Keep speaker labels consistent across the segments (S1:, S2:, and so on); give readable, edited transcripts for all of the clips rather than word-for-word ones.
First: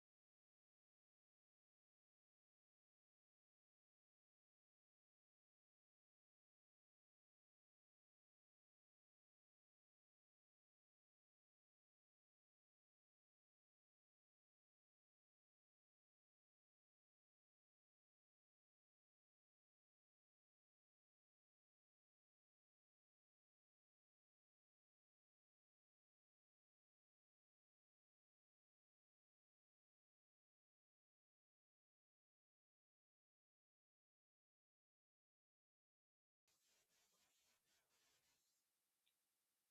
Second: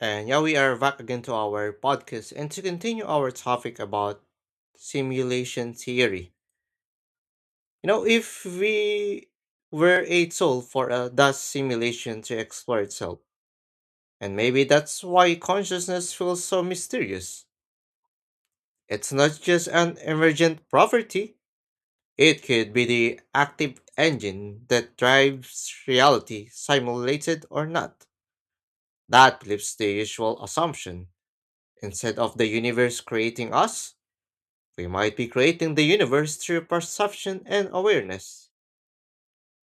S1: And yeah, we are back again to our podcast and to continue our topic about simulation theory. You know, if we were a tool for a dust simulation to explore itself, and maybe that's why consciousness feels so mysterious. It's not just an emergent property, it could be the active engine that drives reality, simulated or not. That flips the usual assumption. Instead of the universe creating us, we might be creating the universe through perception and awareness.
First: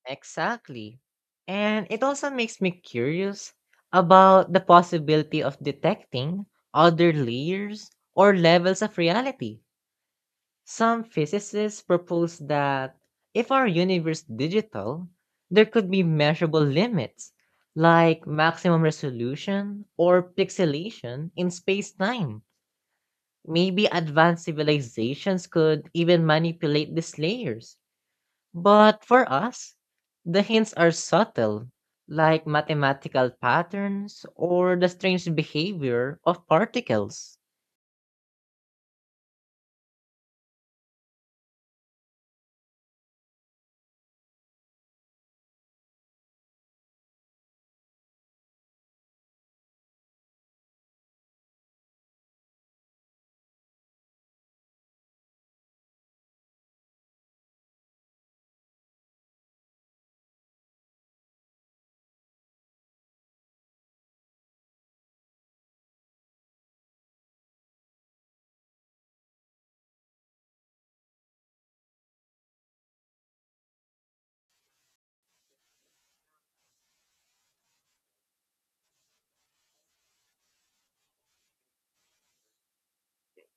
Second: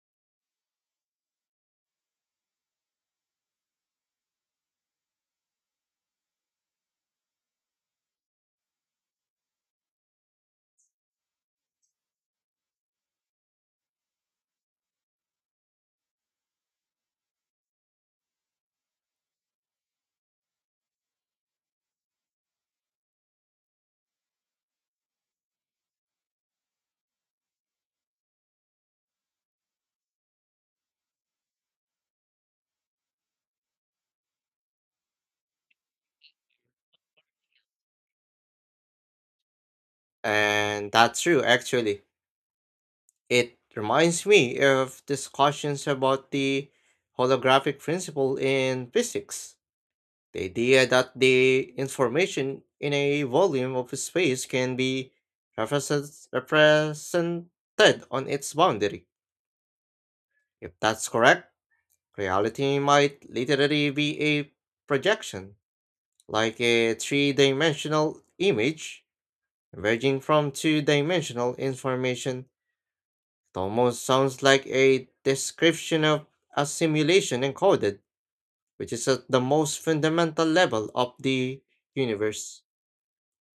S2: Exactly. And it also makes me curious about the possibility of detecting other layers or levels of reality. Some physicists propose that if our universe digital, there could be measurable limits like maximum resolution or pixelation in space-time. Maybe advanced civilizations could even manipulate these layers, but for us, the hints are subtle, like mathematical patterns or the strange behavior of particles.
S1: And that's true, actually. It reminds me of discussions about the holographic principle in physics. The idea that the information in a volume of space can be represented on its boundary. If that's correct, reality might literally be a projection, like a three dimensional image ranging from two dimensional information. It almost sounds like a description of a simulation encoded, which is at the most fundamental level of the universe.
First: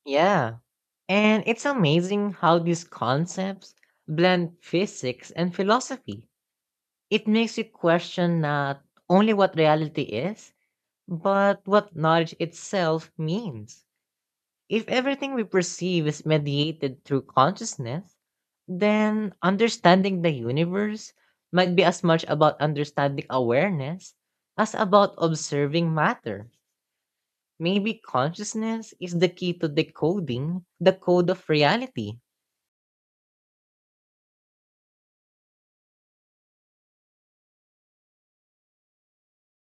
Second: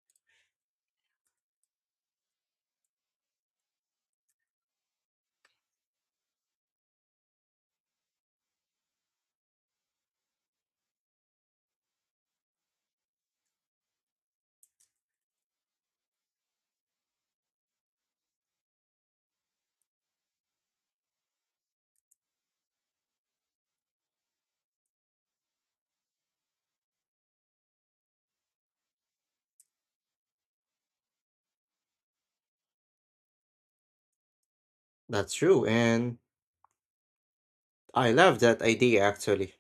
S2: Yeah, and it's amazing how these concepts blend physics and philosophy. It makes you question not only what reality is, but what knowledge itself means. If everything we perceive is mediated through consciousness, then understanding the universe might be as much about understanding awareness as about observing matter. Maybe consciousness is the key to decoding the code of reality.
S1: That's true, and I love that idea actually.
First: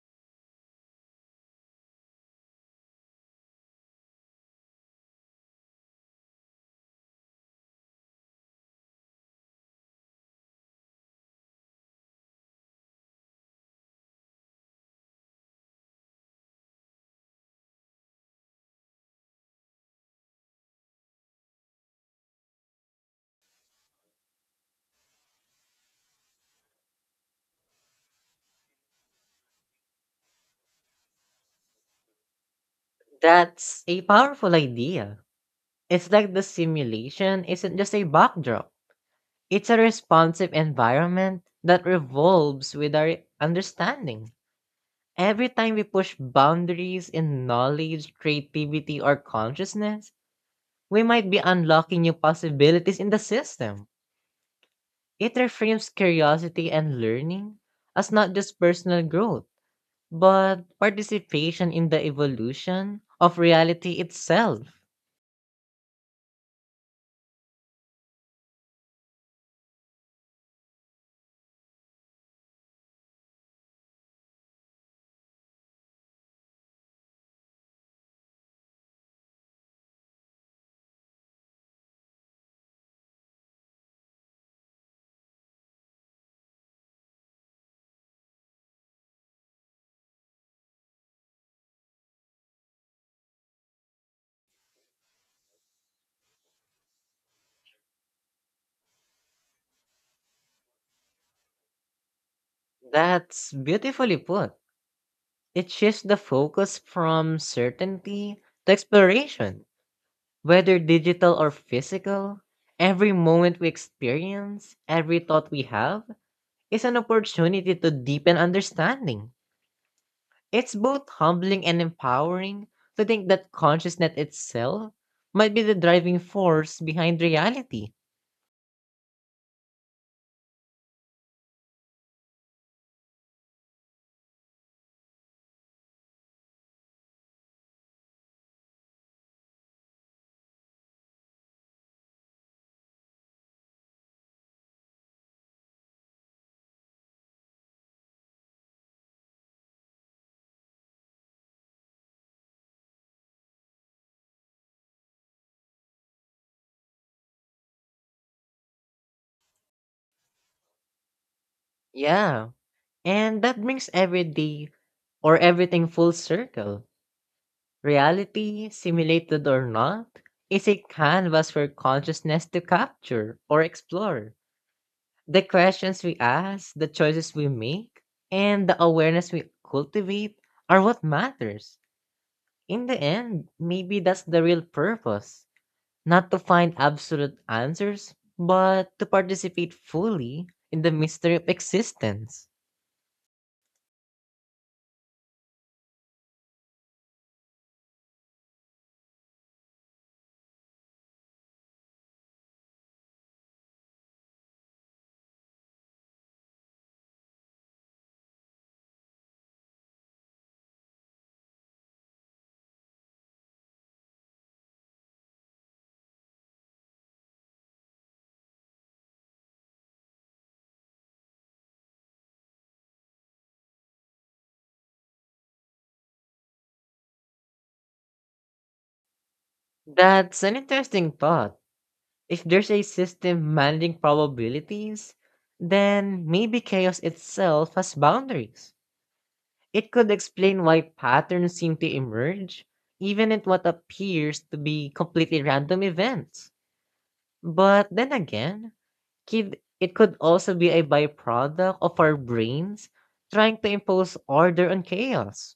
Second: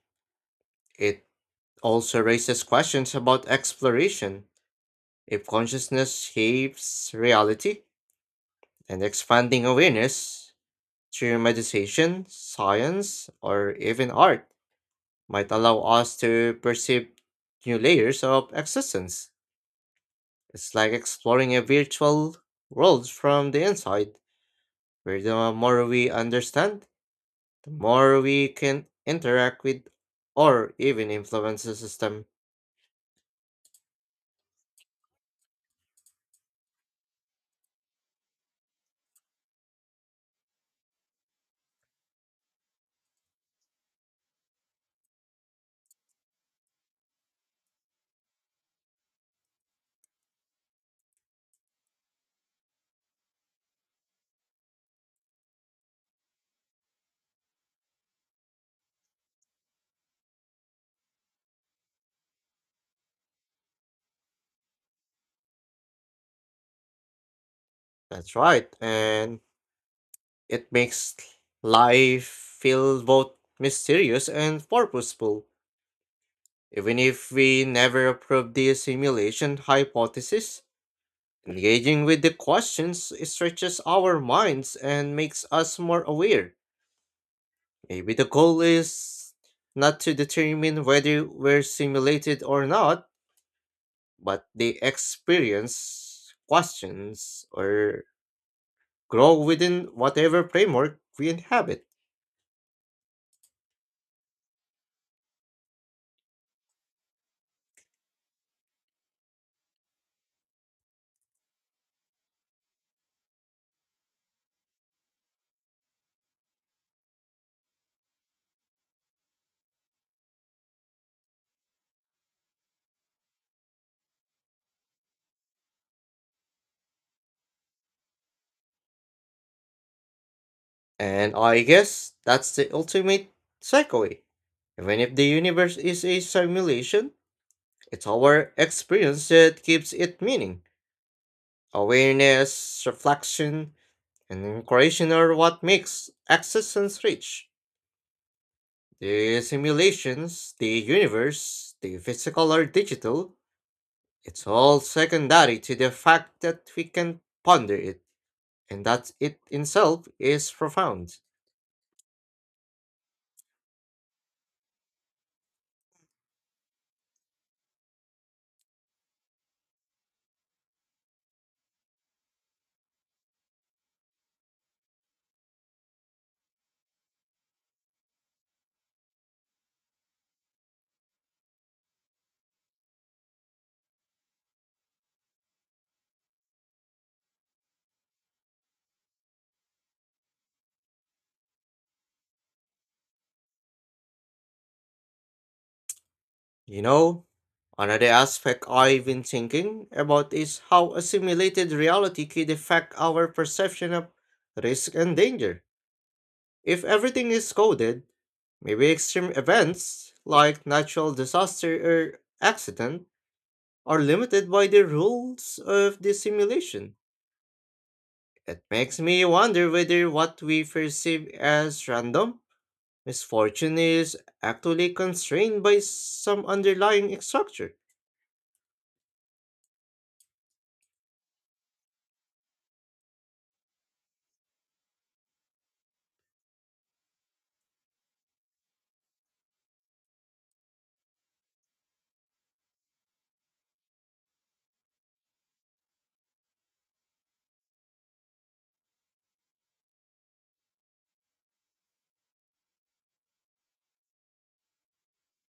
S1: It also raises questions about exploration. If consciousness shapes reality and expanding awareness through meditation, science, or even art might allow us to perceive new layers of existence. It's like exploring a virtual world from the inside, where the more we understand, the more we can interact with or even influence the system.
S2: That's a powerful idea. It's like the simulation isn't just a backdrop, it's a responsive environment that revolves with our understanding. Every time we push boundaries in knowledge, creativity, or consciousness, we might be unlocking new possibilities in the system. It reframes curiosity and learning as not just personal growth, but participation in the evolution of reality itself.
S1: That's right, and it makes life feel both mysterious and purposeful. Even if we never approve the simulation hypothesis, engaging with the questions stretches our minds and makes us more aware. Maybe the goal is not to determine whether we're simulated or not, but the experience questions or grow within whatever framework we inhabit.
S2: That's beautifully put. It shifts the focus from certainty to exploration. Whether digital or physical, every moment we experience, every thought we have, is an opportunity to deepen understanding. It's both humbling and empowering to think that consciousness itself might be the driving force behind reality.
S1: And I guess that's the ultimate takeaway. Even if the universe is a simulation, it's our experience that gives it meaning. Awareness, reflection, and in are what makes existence rich. The simulations, the universe, the physical or digital, it's all secondary to the fact that we can ponder it, and that it itself is profound.
S2: Yeah, and that brings everyday or everything full circle. Reality, simulated or not, is a canvas for consciousness to capture or explore. The questions we ask, the choices we make, and the awareness we cultivate are what matters. In the end, maybe that's the real purpose, not to find absolute answers, but to participate fully in the mystery of existence.
S1: You know, another aspect I've been thinking about is how a simulated reality could affect our perception of risk and danger. If everything is coded, maybe extreme events like natural disaster or accident are limited by the rules of the simulation. It makes me wonder whether what we perceive as random misfortune is actually constrained by some underlying structure.
S2: That's an interesting thought. If there's a system managing probabilities, then maybe chaos itself has boundaries. It could explain why patterns seem to emerge, even at what appears to be completely random events. But then again, kid, it could also be a byproduct of our brains trying to impose order on chaos.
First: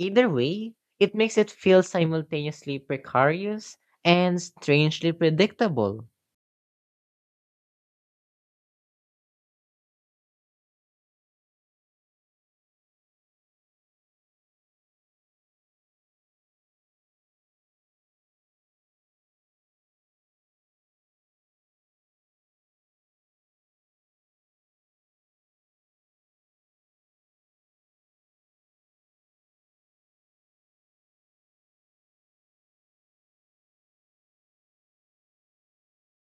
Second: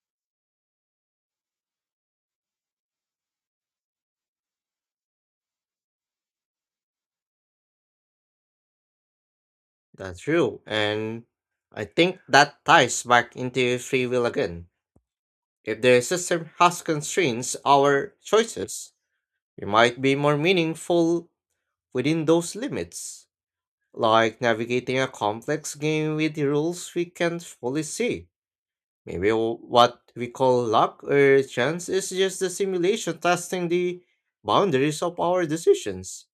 S2: Either way, it makes it feel simultaneously precarious and strangely predictable.
S1: That's true, and I think that ties back into free will again. If the system has constraints our choices, we might be more meaningful within those limits, like navigating a complex game with rules we can't fully see. Maybe what we call luck or chance is just the simulation testing the boundaries of our decisions.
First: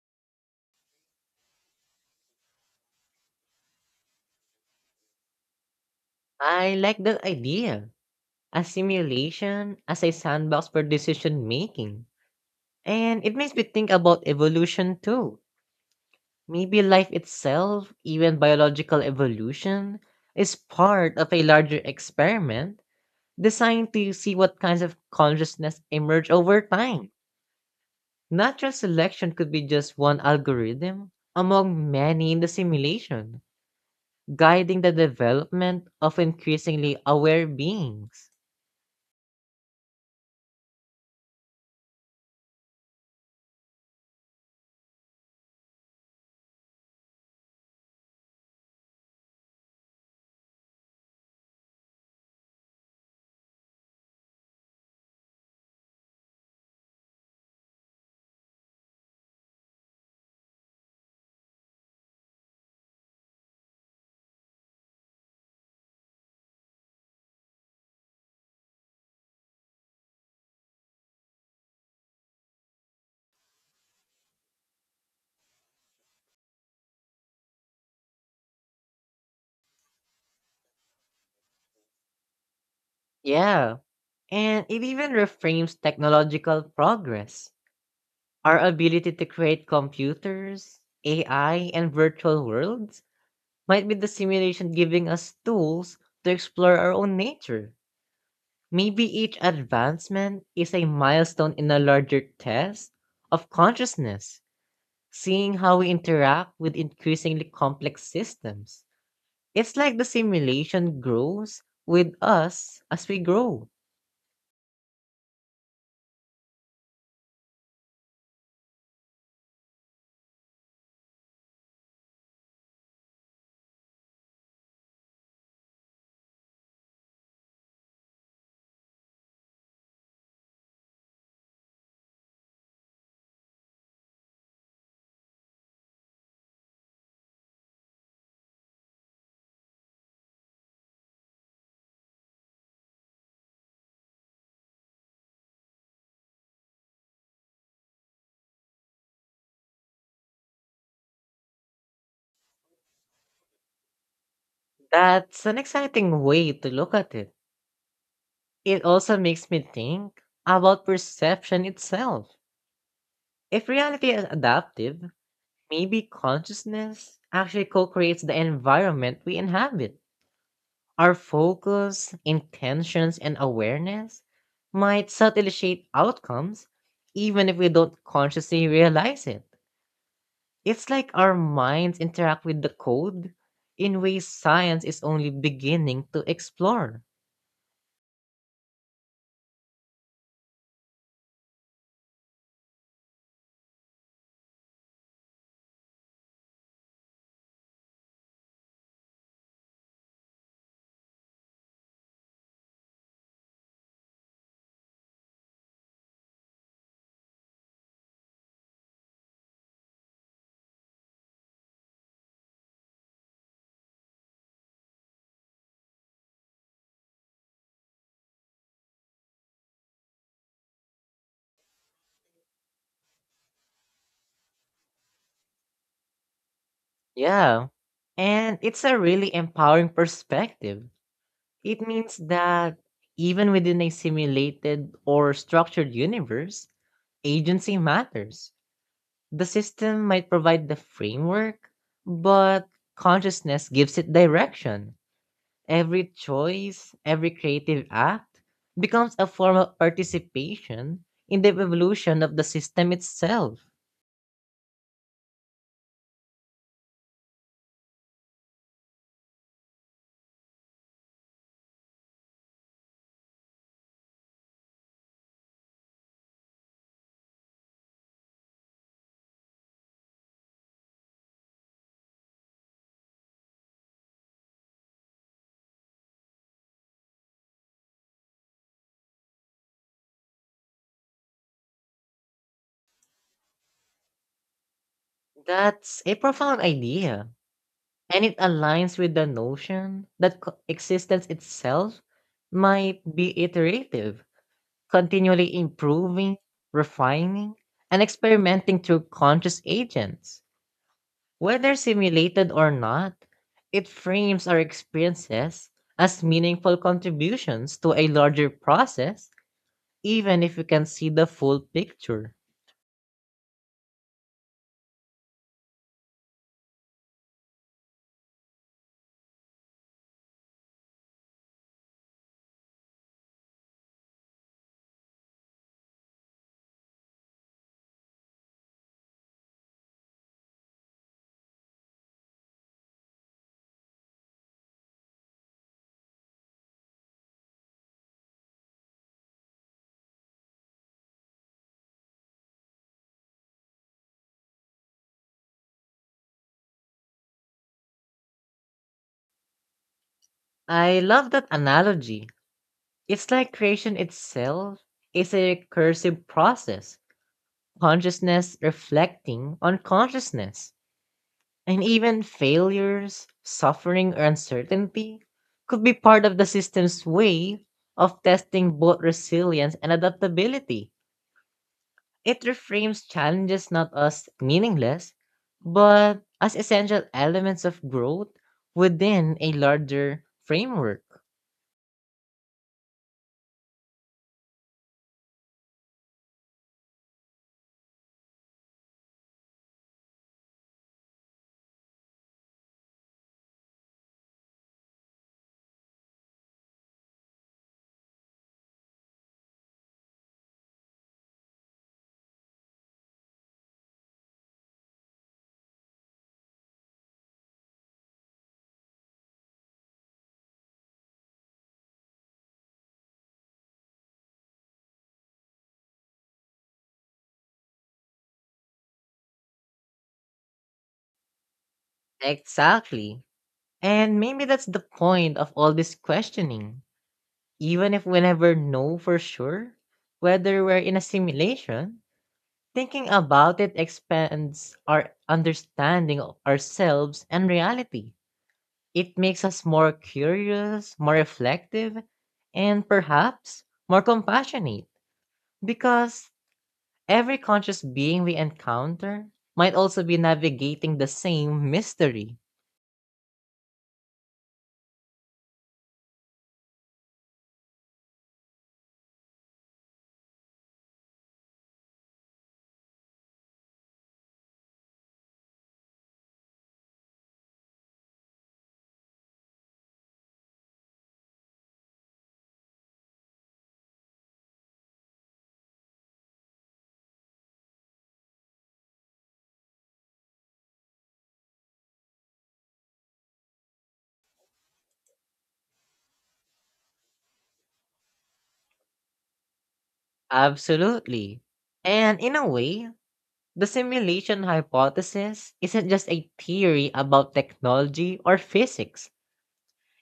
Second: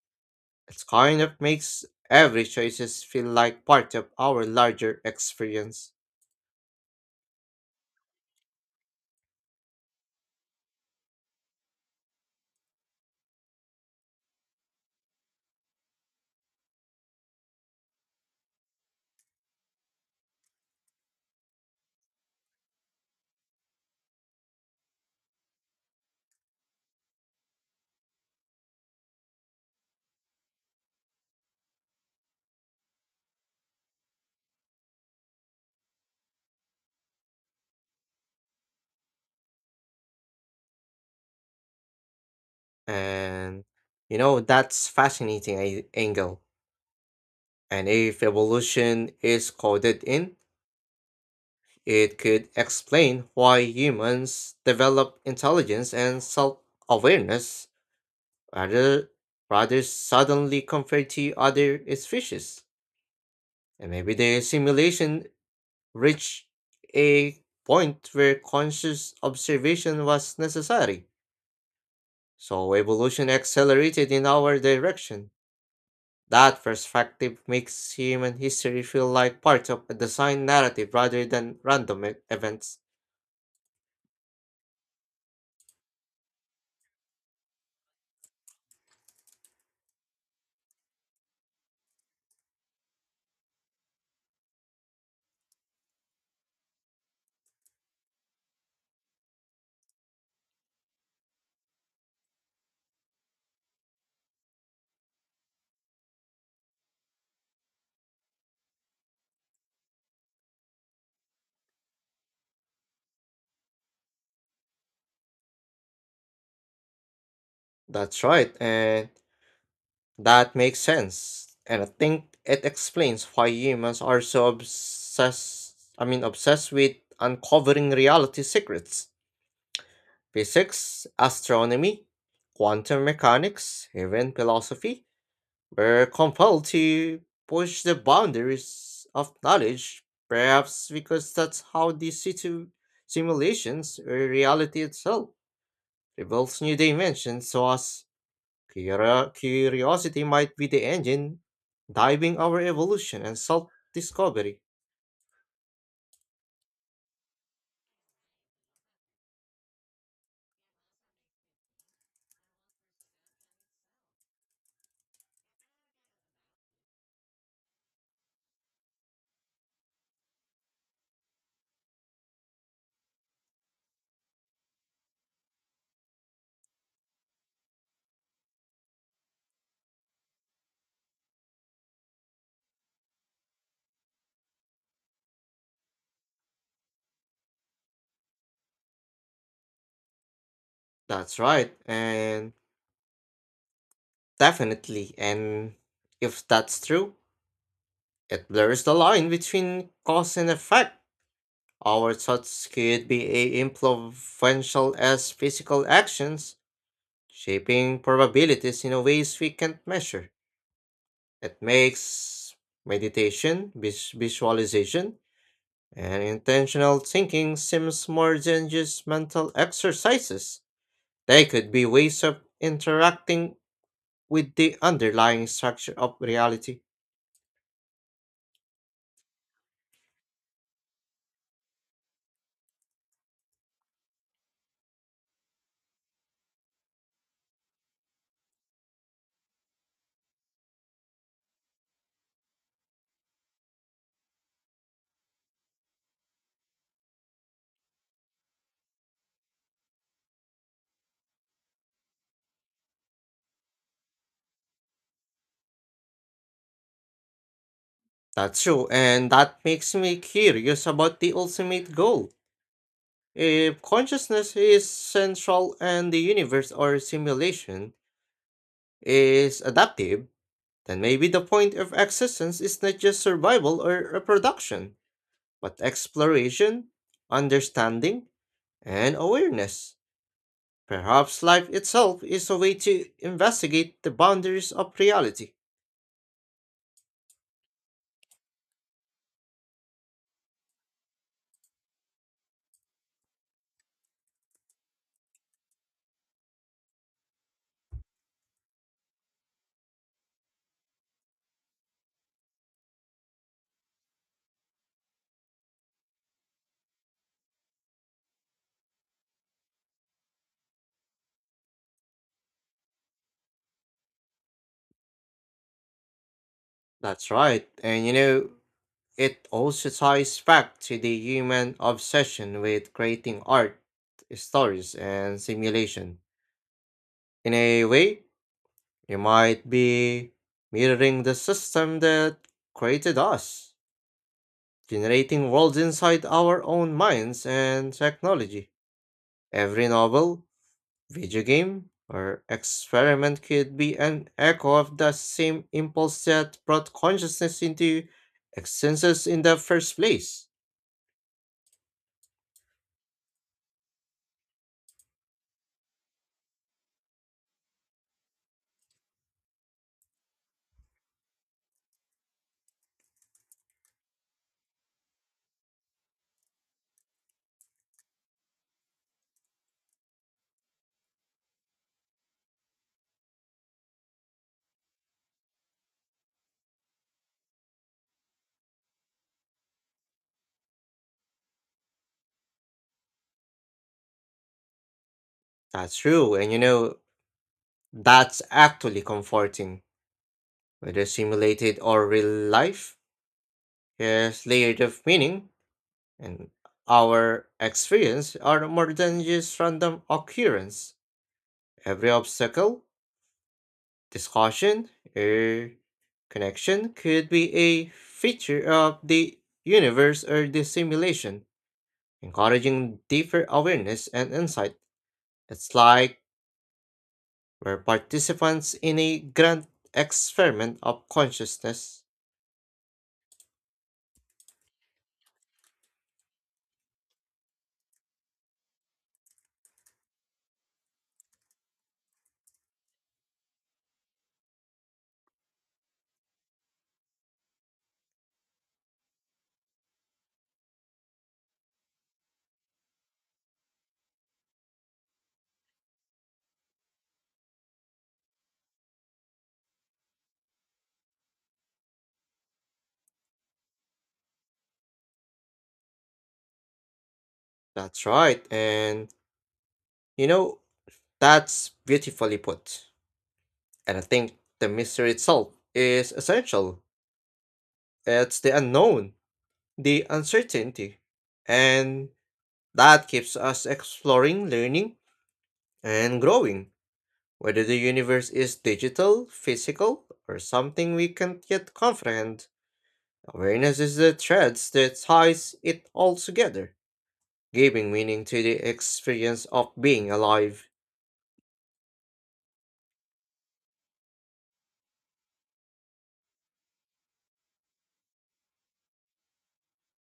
S1: It kind of makes every choices feel like part of our larger experience.
S2: I like that idea. A simulation as a sandbox for decision making. And it makes me think about evolution too. Maybe life itself, even biological evolution, is part of a larger experiment designed to see what kinds of consciousness emerge over time. Natural selection could be just one algorithm among many in the simulation, guiding the development of increasingly aware beings.
S1: And you know, that's fascinating angle. And if evolution is coded in, it could explain why humans develop intelligence and self awareness rather, rather suddenly compared to other species. And maybe the simulation reached a point where conscious observation was necessary. So evolution accelerated in our direction. That perspective makes human history feel like part of a design narrative rather than random events.
S2: Yeah, and it even reframes technological progress. Our ability to create computers, AI, and virtual worlds might be the simulation giving us tools to explore our own nature. Maybe each advancement is a milestone in a larger test of consciousness, seeing how we interact with increasingly complex systems. It's like the simulation grows with us as we grow.
S1: That's right, and that makes sense, and I think it explains why humans are so obsessed, I mean obsessed with uncovering reality secrets. Physics, astronomy, quantum mechanics, even philosophy were compelled to push the boundaries of knowledge, perhaps because that's how these simulations or reality itself reveals new dimensions to us. Curiosity might be the engine driving our evolution and self discovery.
S2: That's an exciting way to look at it. It also makes me think about perception itself. If reality is adaptive, maybe consciousness actually co creates the environment we inhabit. Our focus, intentions, and awareness might subtly shape outcomes, even if we don't consciously realize it. It's like our minds interact with the code in ways science is only beginning to explore.
S1: That's right, and definitely. And if that's true, it blurs the line between cause and effect. Our thoughts could be as influential as physical actions, shaping probabilities in ways we can't measure. It makes meditation, visualization, and intentional thinking seems more than just mental exercises. They could be ways of interacting with the underlying structure of reality.
S2: Yeah. And it's a really empowering perspective. It means that even within a simulated or structured universe, agency matters. The system might provide the framework, but consciousness gives it direction. Every choice, every creative act becomes a form of participation in the evolution of the system itself.
S1: That's true, and that makes me curious about the ultimate goal. If consciousness is central and the universe or simulation is adaptive, then maybe the point of existence is not just survival or reproduction, but exploration, understanding, and awareness. Perhaps life itself is a way to investigate the boundaries of reality.
S2: That's a profound idea, and it aligns with the notion that co- existence itself might be iterative, continually improving, refining, and experimenting through conscious agents. Whether simulated or not, it frames our experiences as meaningful contributions to a larger process, even if we can see the full picture.
S1: That's right, and you know, it also ties back to the human obsession with creating art, stories, and simulation. In a way, you might be mirroring the system that created us, generating worlds inside our own minds and technology. Every novel, video game or experiment could be an echo of the same impulse that brought consciousness into existence in the first place.
S2: I love that analogy. It's like creation itself is a recursive process, consciousness reflecting on consciousness. And even failures, suffering, or uncertainty could be part of the system's way of testing both resilience and adaptability. It reframes challenges not as meaningless, but as essential elements of growth within a larger framework.
S1: That's true, and you know, that's actually comforting. Whether simulated or real life, there's layered of meaning, and our experience are more than just random occurrence. Every obstacle, discussion, or connection could be a feature of the universe or the simulation, encouraging deeper awareness and insight. It's like we're participants in a grand experiment of consciousness.
S2: Exactly. And maybe that's the point of all this questioning. Even if we never know for sure whether we're in a simulation, thinking about it expands our understanding of ourselves and reality. It makes us more curious, more reflective, and perhaps more compassionate, because every conscious being we encounter might also be navigating the same mystery.
S1: That's right, and you know, that's beautifully put. And I think the mystery itself is essential. It's the unknown, the uncertainty, and that keeps us exploring, learning, and growing. Whether the universe is digital, physical, or something we can't yet comprehend, awareness is the thread that ties it all together, giving meaning to the experience of being alive.
S2: Absolutely. And in a way, the simulation hypothesis isn't just a theory about technology or physics.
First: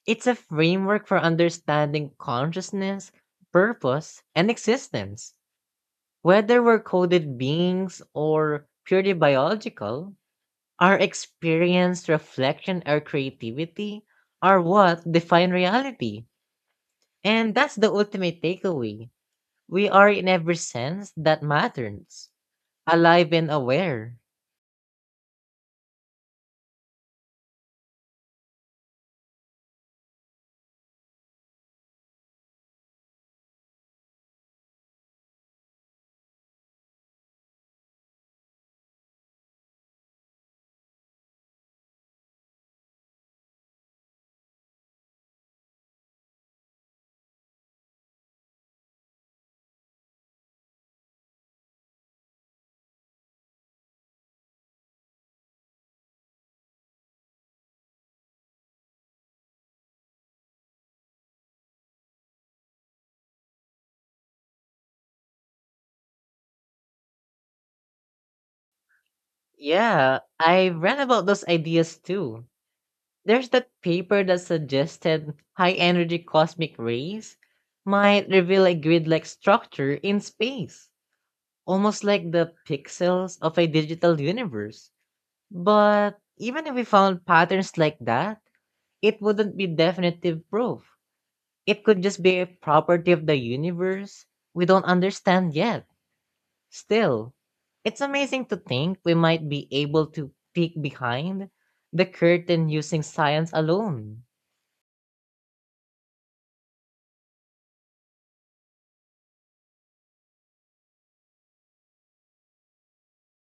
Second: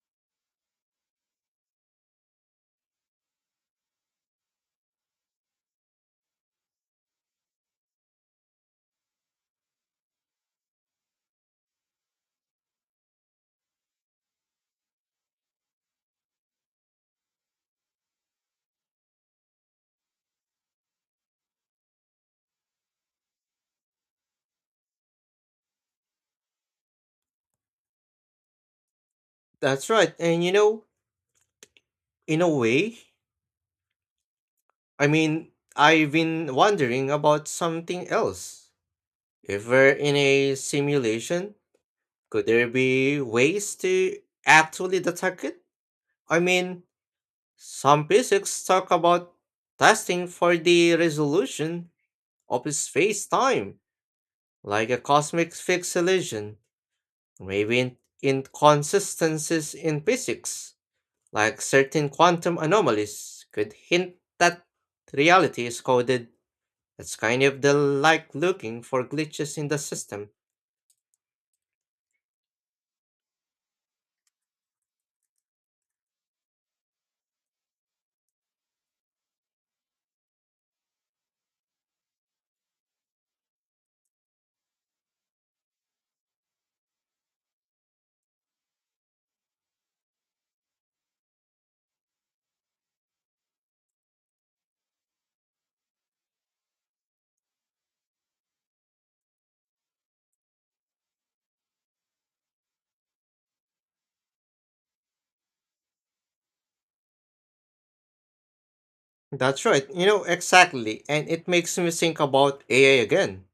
S2: It's a framework for understanding consciousness, purpose, and existence. Whether we're coded beings or purely biological, our experience, reflection, or creativity are what define reality. And that's the ultimate takeaway. We are, in every sense, that matters, alive and aware.
S1: That's right, and you know, in a way, I mean, I've been wondering about something else. If we're in a simulation, could there be ways to actually detect it? I mean, some physics talk about testing for the resolution of space-time, like a cosmic pixelation, maybe inconsistencies in physics, like certain quantum anomalies, could hint that reality is coded. It's kind of the like looking for glitches in the
S2: Yeah,
S1: system.
S2: I read about those ideas too. There's that paper that suggested high energy cosmic rays might reveal a grid like structure in space almost like the pixels of a digital universe. But even if we found patterns like that, it wouldn't be definitive proof. It could just be a property of the universe we don't understand yet. Still, it's amazing to think we might be able to peek behind the curtain using science alone.
S1: That's right, you know exactly, and it makes me think about AI again.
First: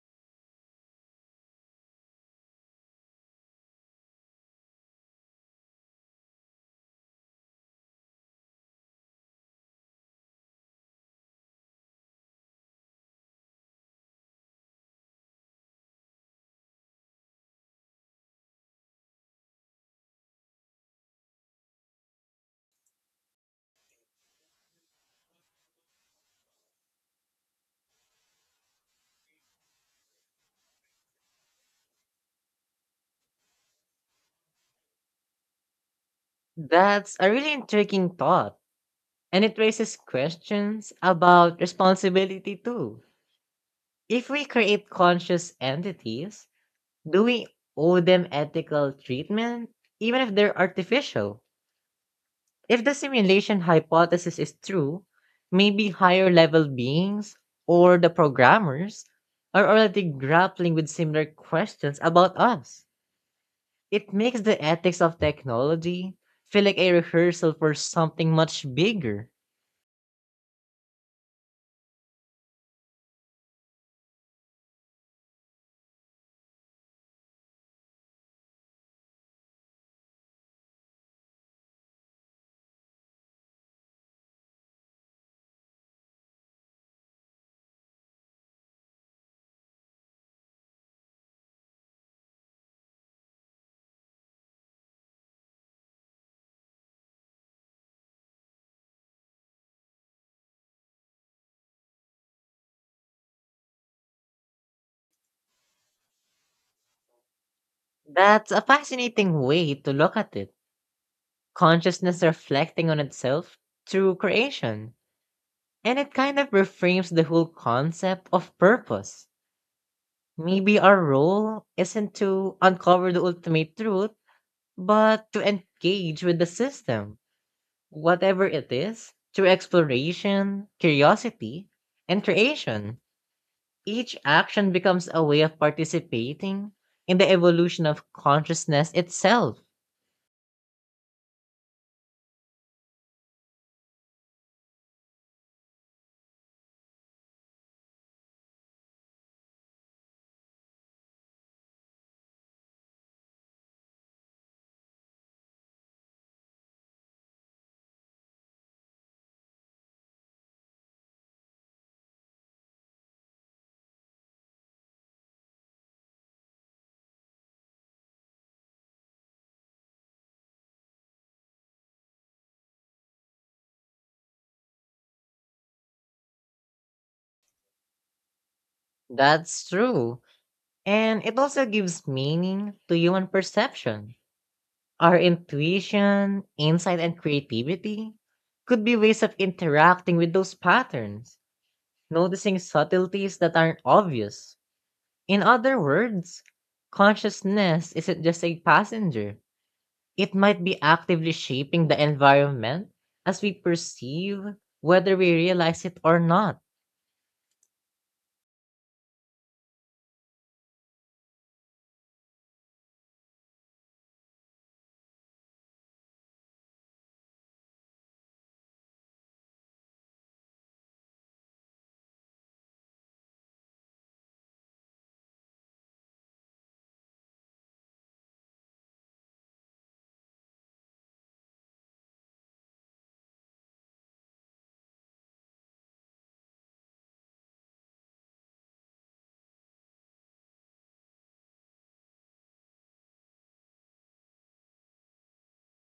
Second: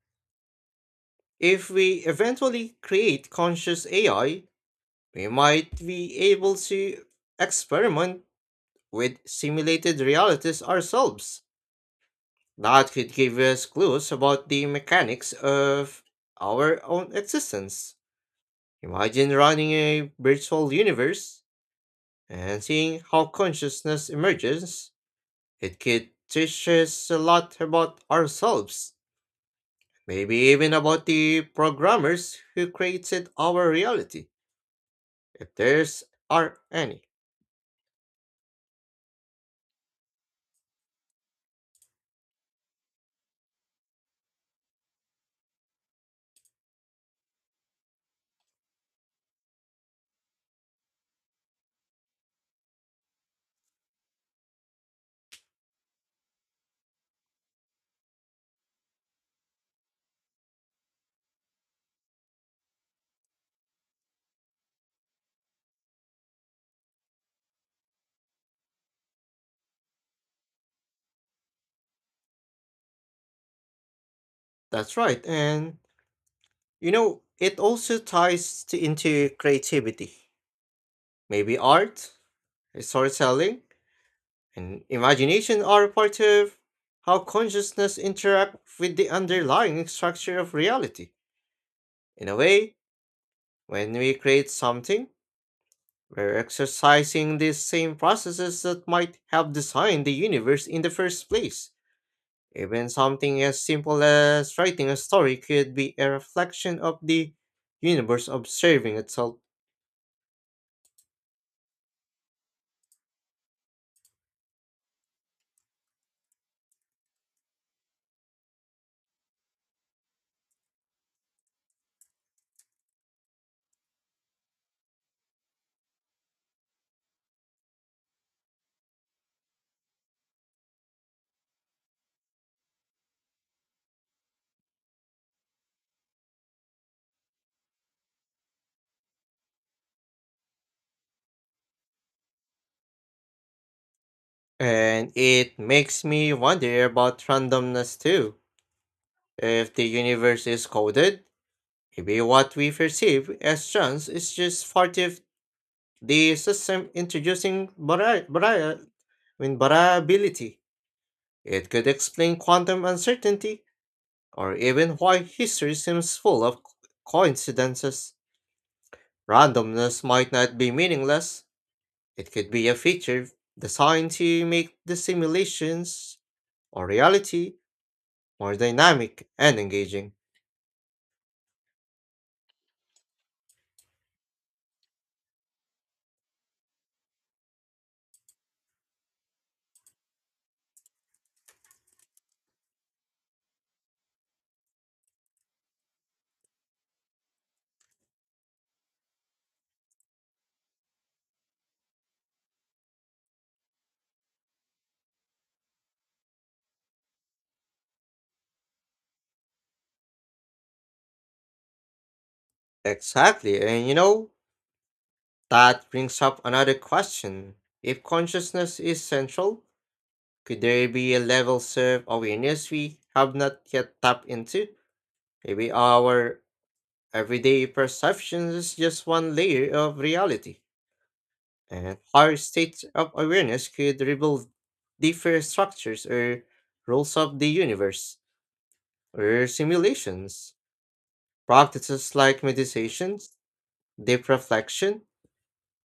S1: If we eventually create conscious AI, we might be able to experiment with simulated realities ourselves. That could give us clues about the mechanics of our own existence. Imagine running a virtual universe and seeing how consciousness emerges. It could teach us a lot about ourselves, maybe even about the programmers who created our reality, if there's are any.
S2: That's a really intriguing thought, and it raises questions about responsibility too. If we create conscious entities, do we owe them ethical treatment, even if they're artificial? If the simulation hypothesis is true, maybe higher level beings or the programmers are already grappling with similar questions about us. It makes the ethics of technology feel like a rehearsal for something much bigger.
S1: That's right, and you know, it also ties into creativity. Maybe art, storytelling, and imagination are part of how consciousness interact with the underlying structure of reality. In a way, when we create something, we're exercising these same processes that might have designed the universe in the first place. Even something as simple as writing a story could be a reflection of the universe
S2: That's a
S1: observing itself.
S2: fascinating way to look at it. Consciousness reflecting on itself through creation. And it kind of reframes the whole concept of purpose. Maybe our role isn't to uncover the ultimate truth, but to engage with the system, whatever it is, through exploration, curiosity, and creation. Each action becomes a way of participating in the evolution of consciousness itself.
S1: And it makes me wonder about randomness too. If the universe is coded, maybe what we perceive as chance is just part of the system introducing I mean, variability. It could explain quantum uncertainty, or even why history seems full of coincidences. Randomness might not be meaningless, it could be a feature designed to make the simulations or reality more dynamic and
S2: That's
S1: engaging.
S2: true. And it also gives meaning to human perception. Our intuition, insight, and creativity could be ways of interacting with those patterns, noticing subtleties that aren't obvious. In other words, consciousness isn't just a passenger, it might be actively shaping the environment as we perceive, whether we realize it or not.
S1: Exactly, and you know, that brings up another question. If consciousness is central, could there be a level of awareness we have not yet tapped into? Maybe our everyday perceptions is just one layer of reality, and our state of awareness could rebuild different structures or rules of the universe or simulations. Practices like meditations, deep reflection,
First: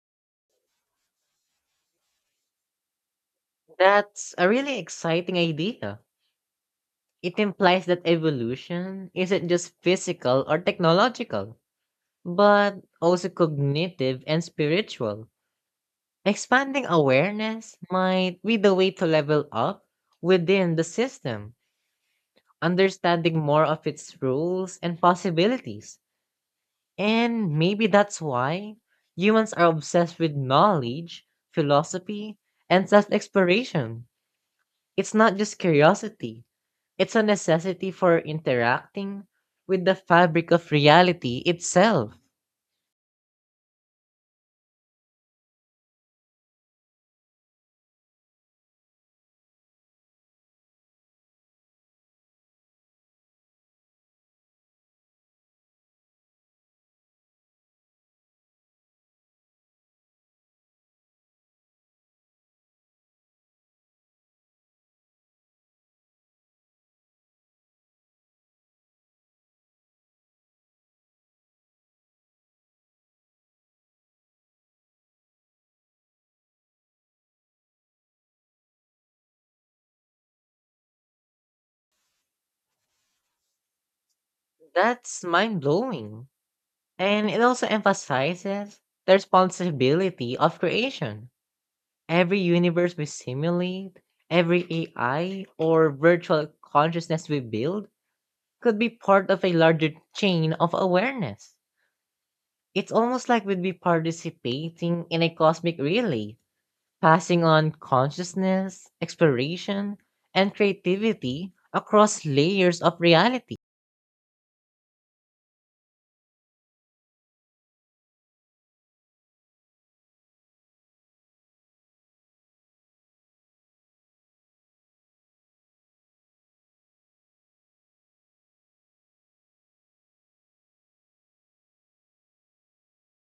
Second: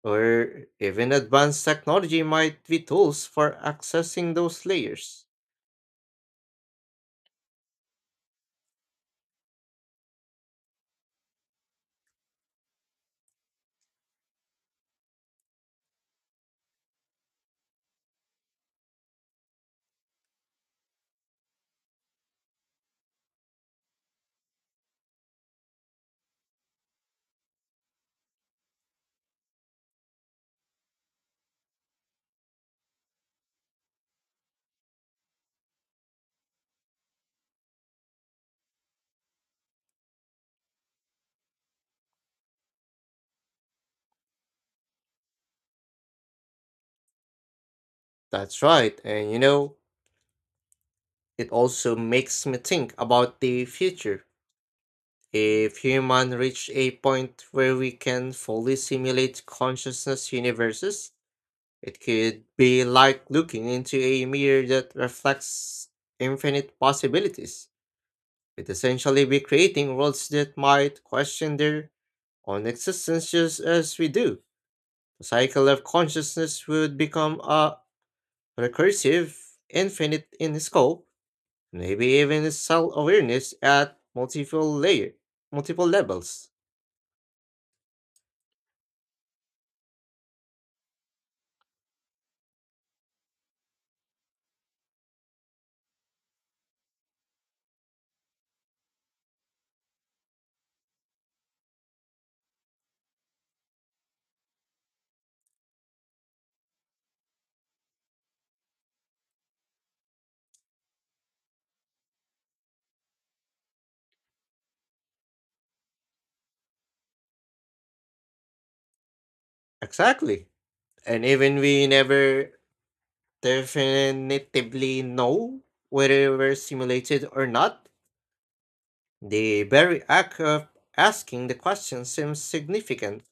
S1: or even advanced technology might be tools for
S2: That's
S1: accessing
S2: a
S1: those
S2: really
S1: layers.
S2: exciting idea. It implies that evolution isn't just physical or technological but also cognitive and spiritual. Expanding awareness might be the way to level up within the system, understanding more of its rules and possibilities. And maybe that's why humans are obsessed with knowledge, philosophy, and self exploration. It's not just curiosity, it's a necessity for interacting with the fabric of reality itself.
S1: That's right, and you know, it also makes me think about the future. If human reach a point where we can fully simulate consciousness universes, it could be like looking into a mirror that reflects infinite possibilities. It essentially be creating worlds that might question their own existence just as we do. The cycle of consciousness would become a recursive, infinite in scope, maybe even self awareness at multiple layer
S2: That's mind
S1: multiple
S2: blowing.
S1: levels.
S2: And it also emphasizes the responsibility of creation. Every universe we simulate, every AI or virtual consciousness we build could be part of a larger chain of awareness. It's almost like we'd be participating in a cosmic relay, passing on consciousness, exploration, and creativity across layers of reality.
S1: Exactly. And even we never definitively know whether we're simulated or not, the very act of asking the question seems significant.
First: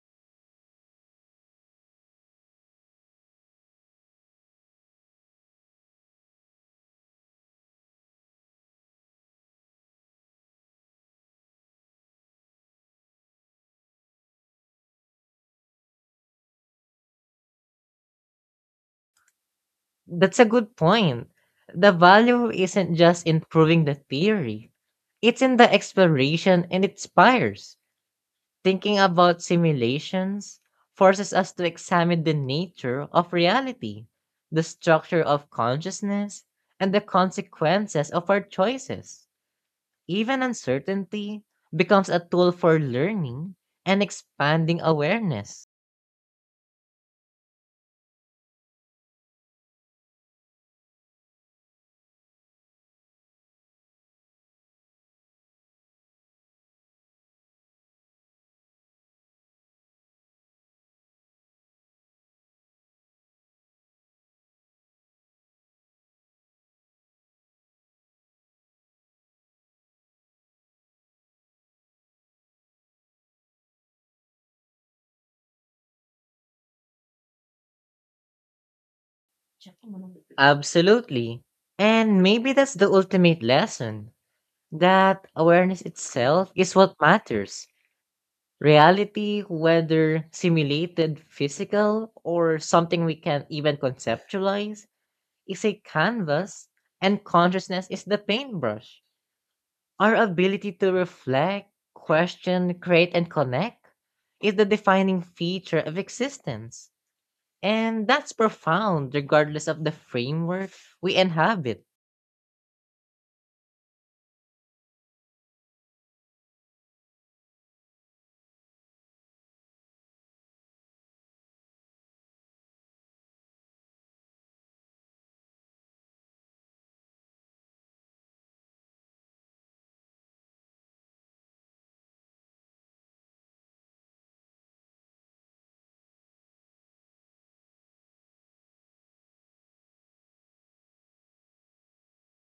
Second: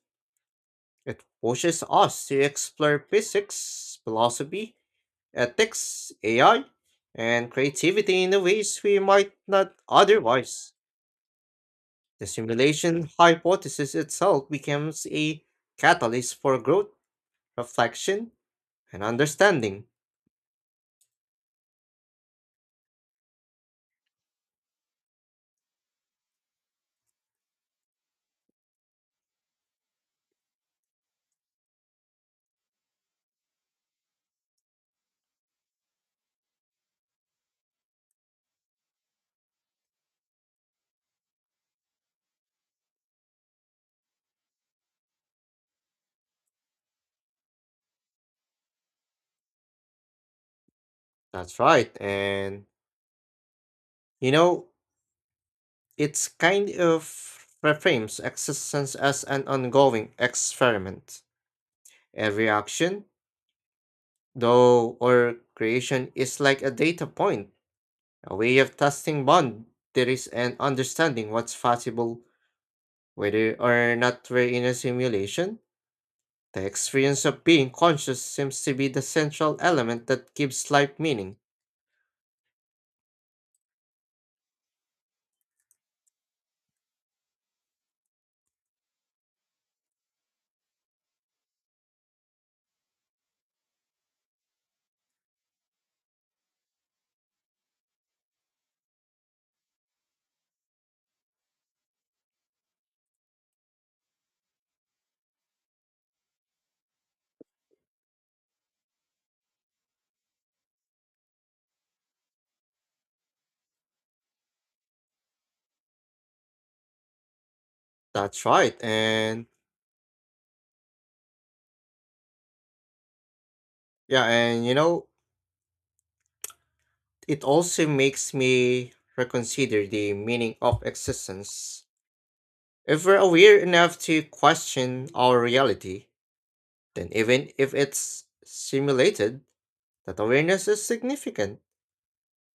S1: It pushes us to explore physics, philosophy, ethics, AI, and creativity in the ways we might not otherwise. The simulation hypothesis itself becomes a catalyst for growth, reflection, and understanding.
S2: That's a good point. The value isn't just in proving the theory, it's in the exploration and it inspires. Thinking about simulations forces us to examine the nature of reality, the structure of consciousness, and the consequences of our choices. Even uncertainty becomes a tool for learning and expanding awareness.
S1: That's right. And, you know, it's kind of reframes existence as an ongoing experiment. Every action, though, or creation is like a data point, a way of testing boundaries and understanding what's possible. Whether or not we're in a simulation, the experience of being conscious seems to be the central element that gives life meaning.
S2: Absolutely. And maybe that's the ultimate lesson. That awareness itself is what matters. Reality, whether simulated, physical, or something we can even conceptualize, is a canvas, and consciousness is the paintbrush. Our ability to reflect, question, create, and connect is the defining feature of existence. And that's profound, regardless of the framework we inhabit.
S1: That's right. And yeah, and you know, it also makes me reconsider the meaning of existence. If we're aware enough to question our reality, then even if it's simulated, that awareness is significant.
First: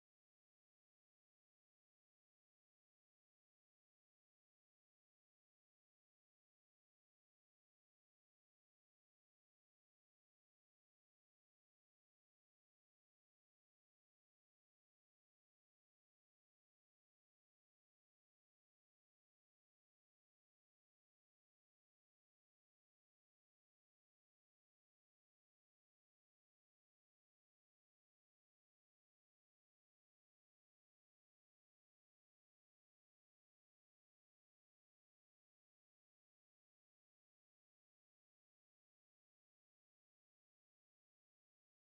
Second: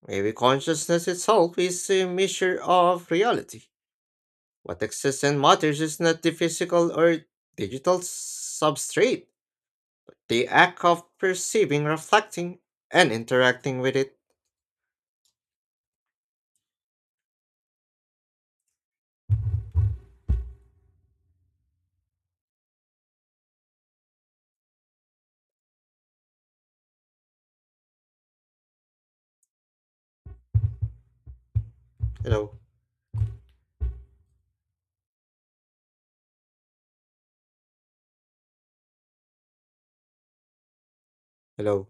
S1: Maybe consciousness itself is a measure of reality. What exists and matters is not the physical or digital substrate, the act of perceiving, reflecting, and interacting with it. Hello. Hello.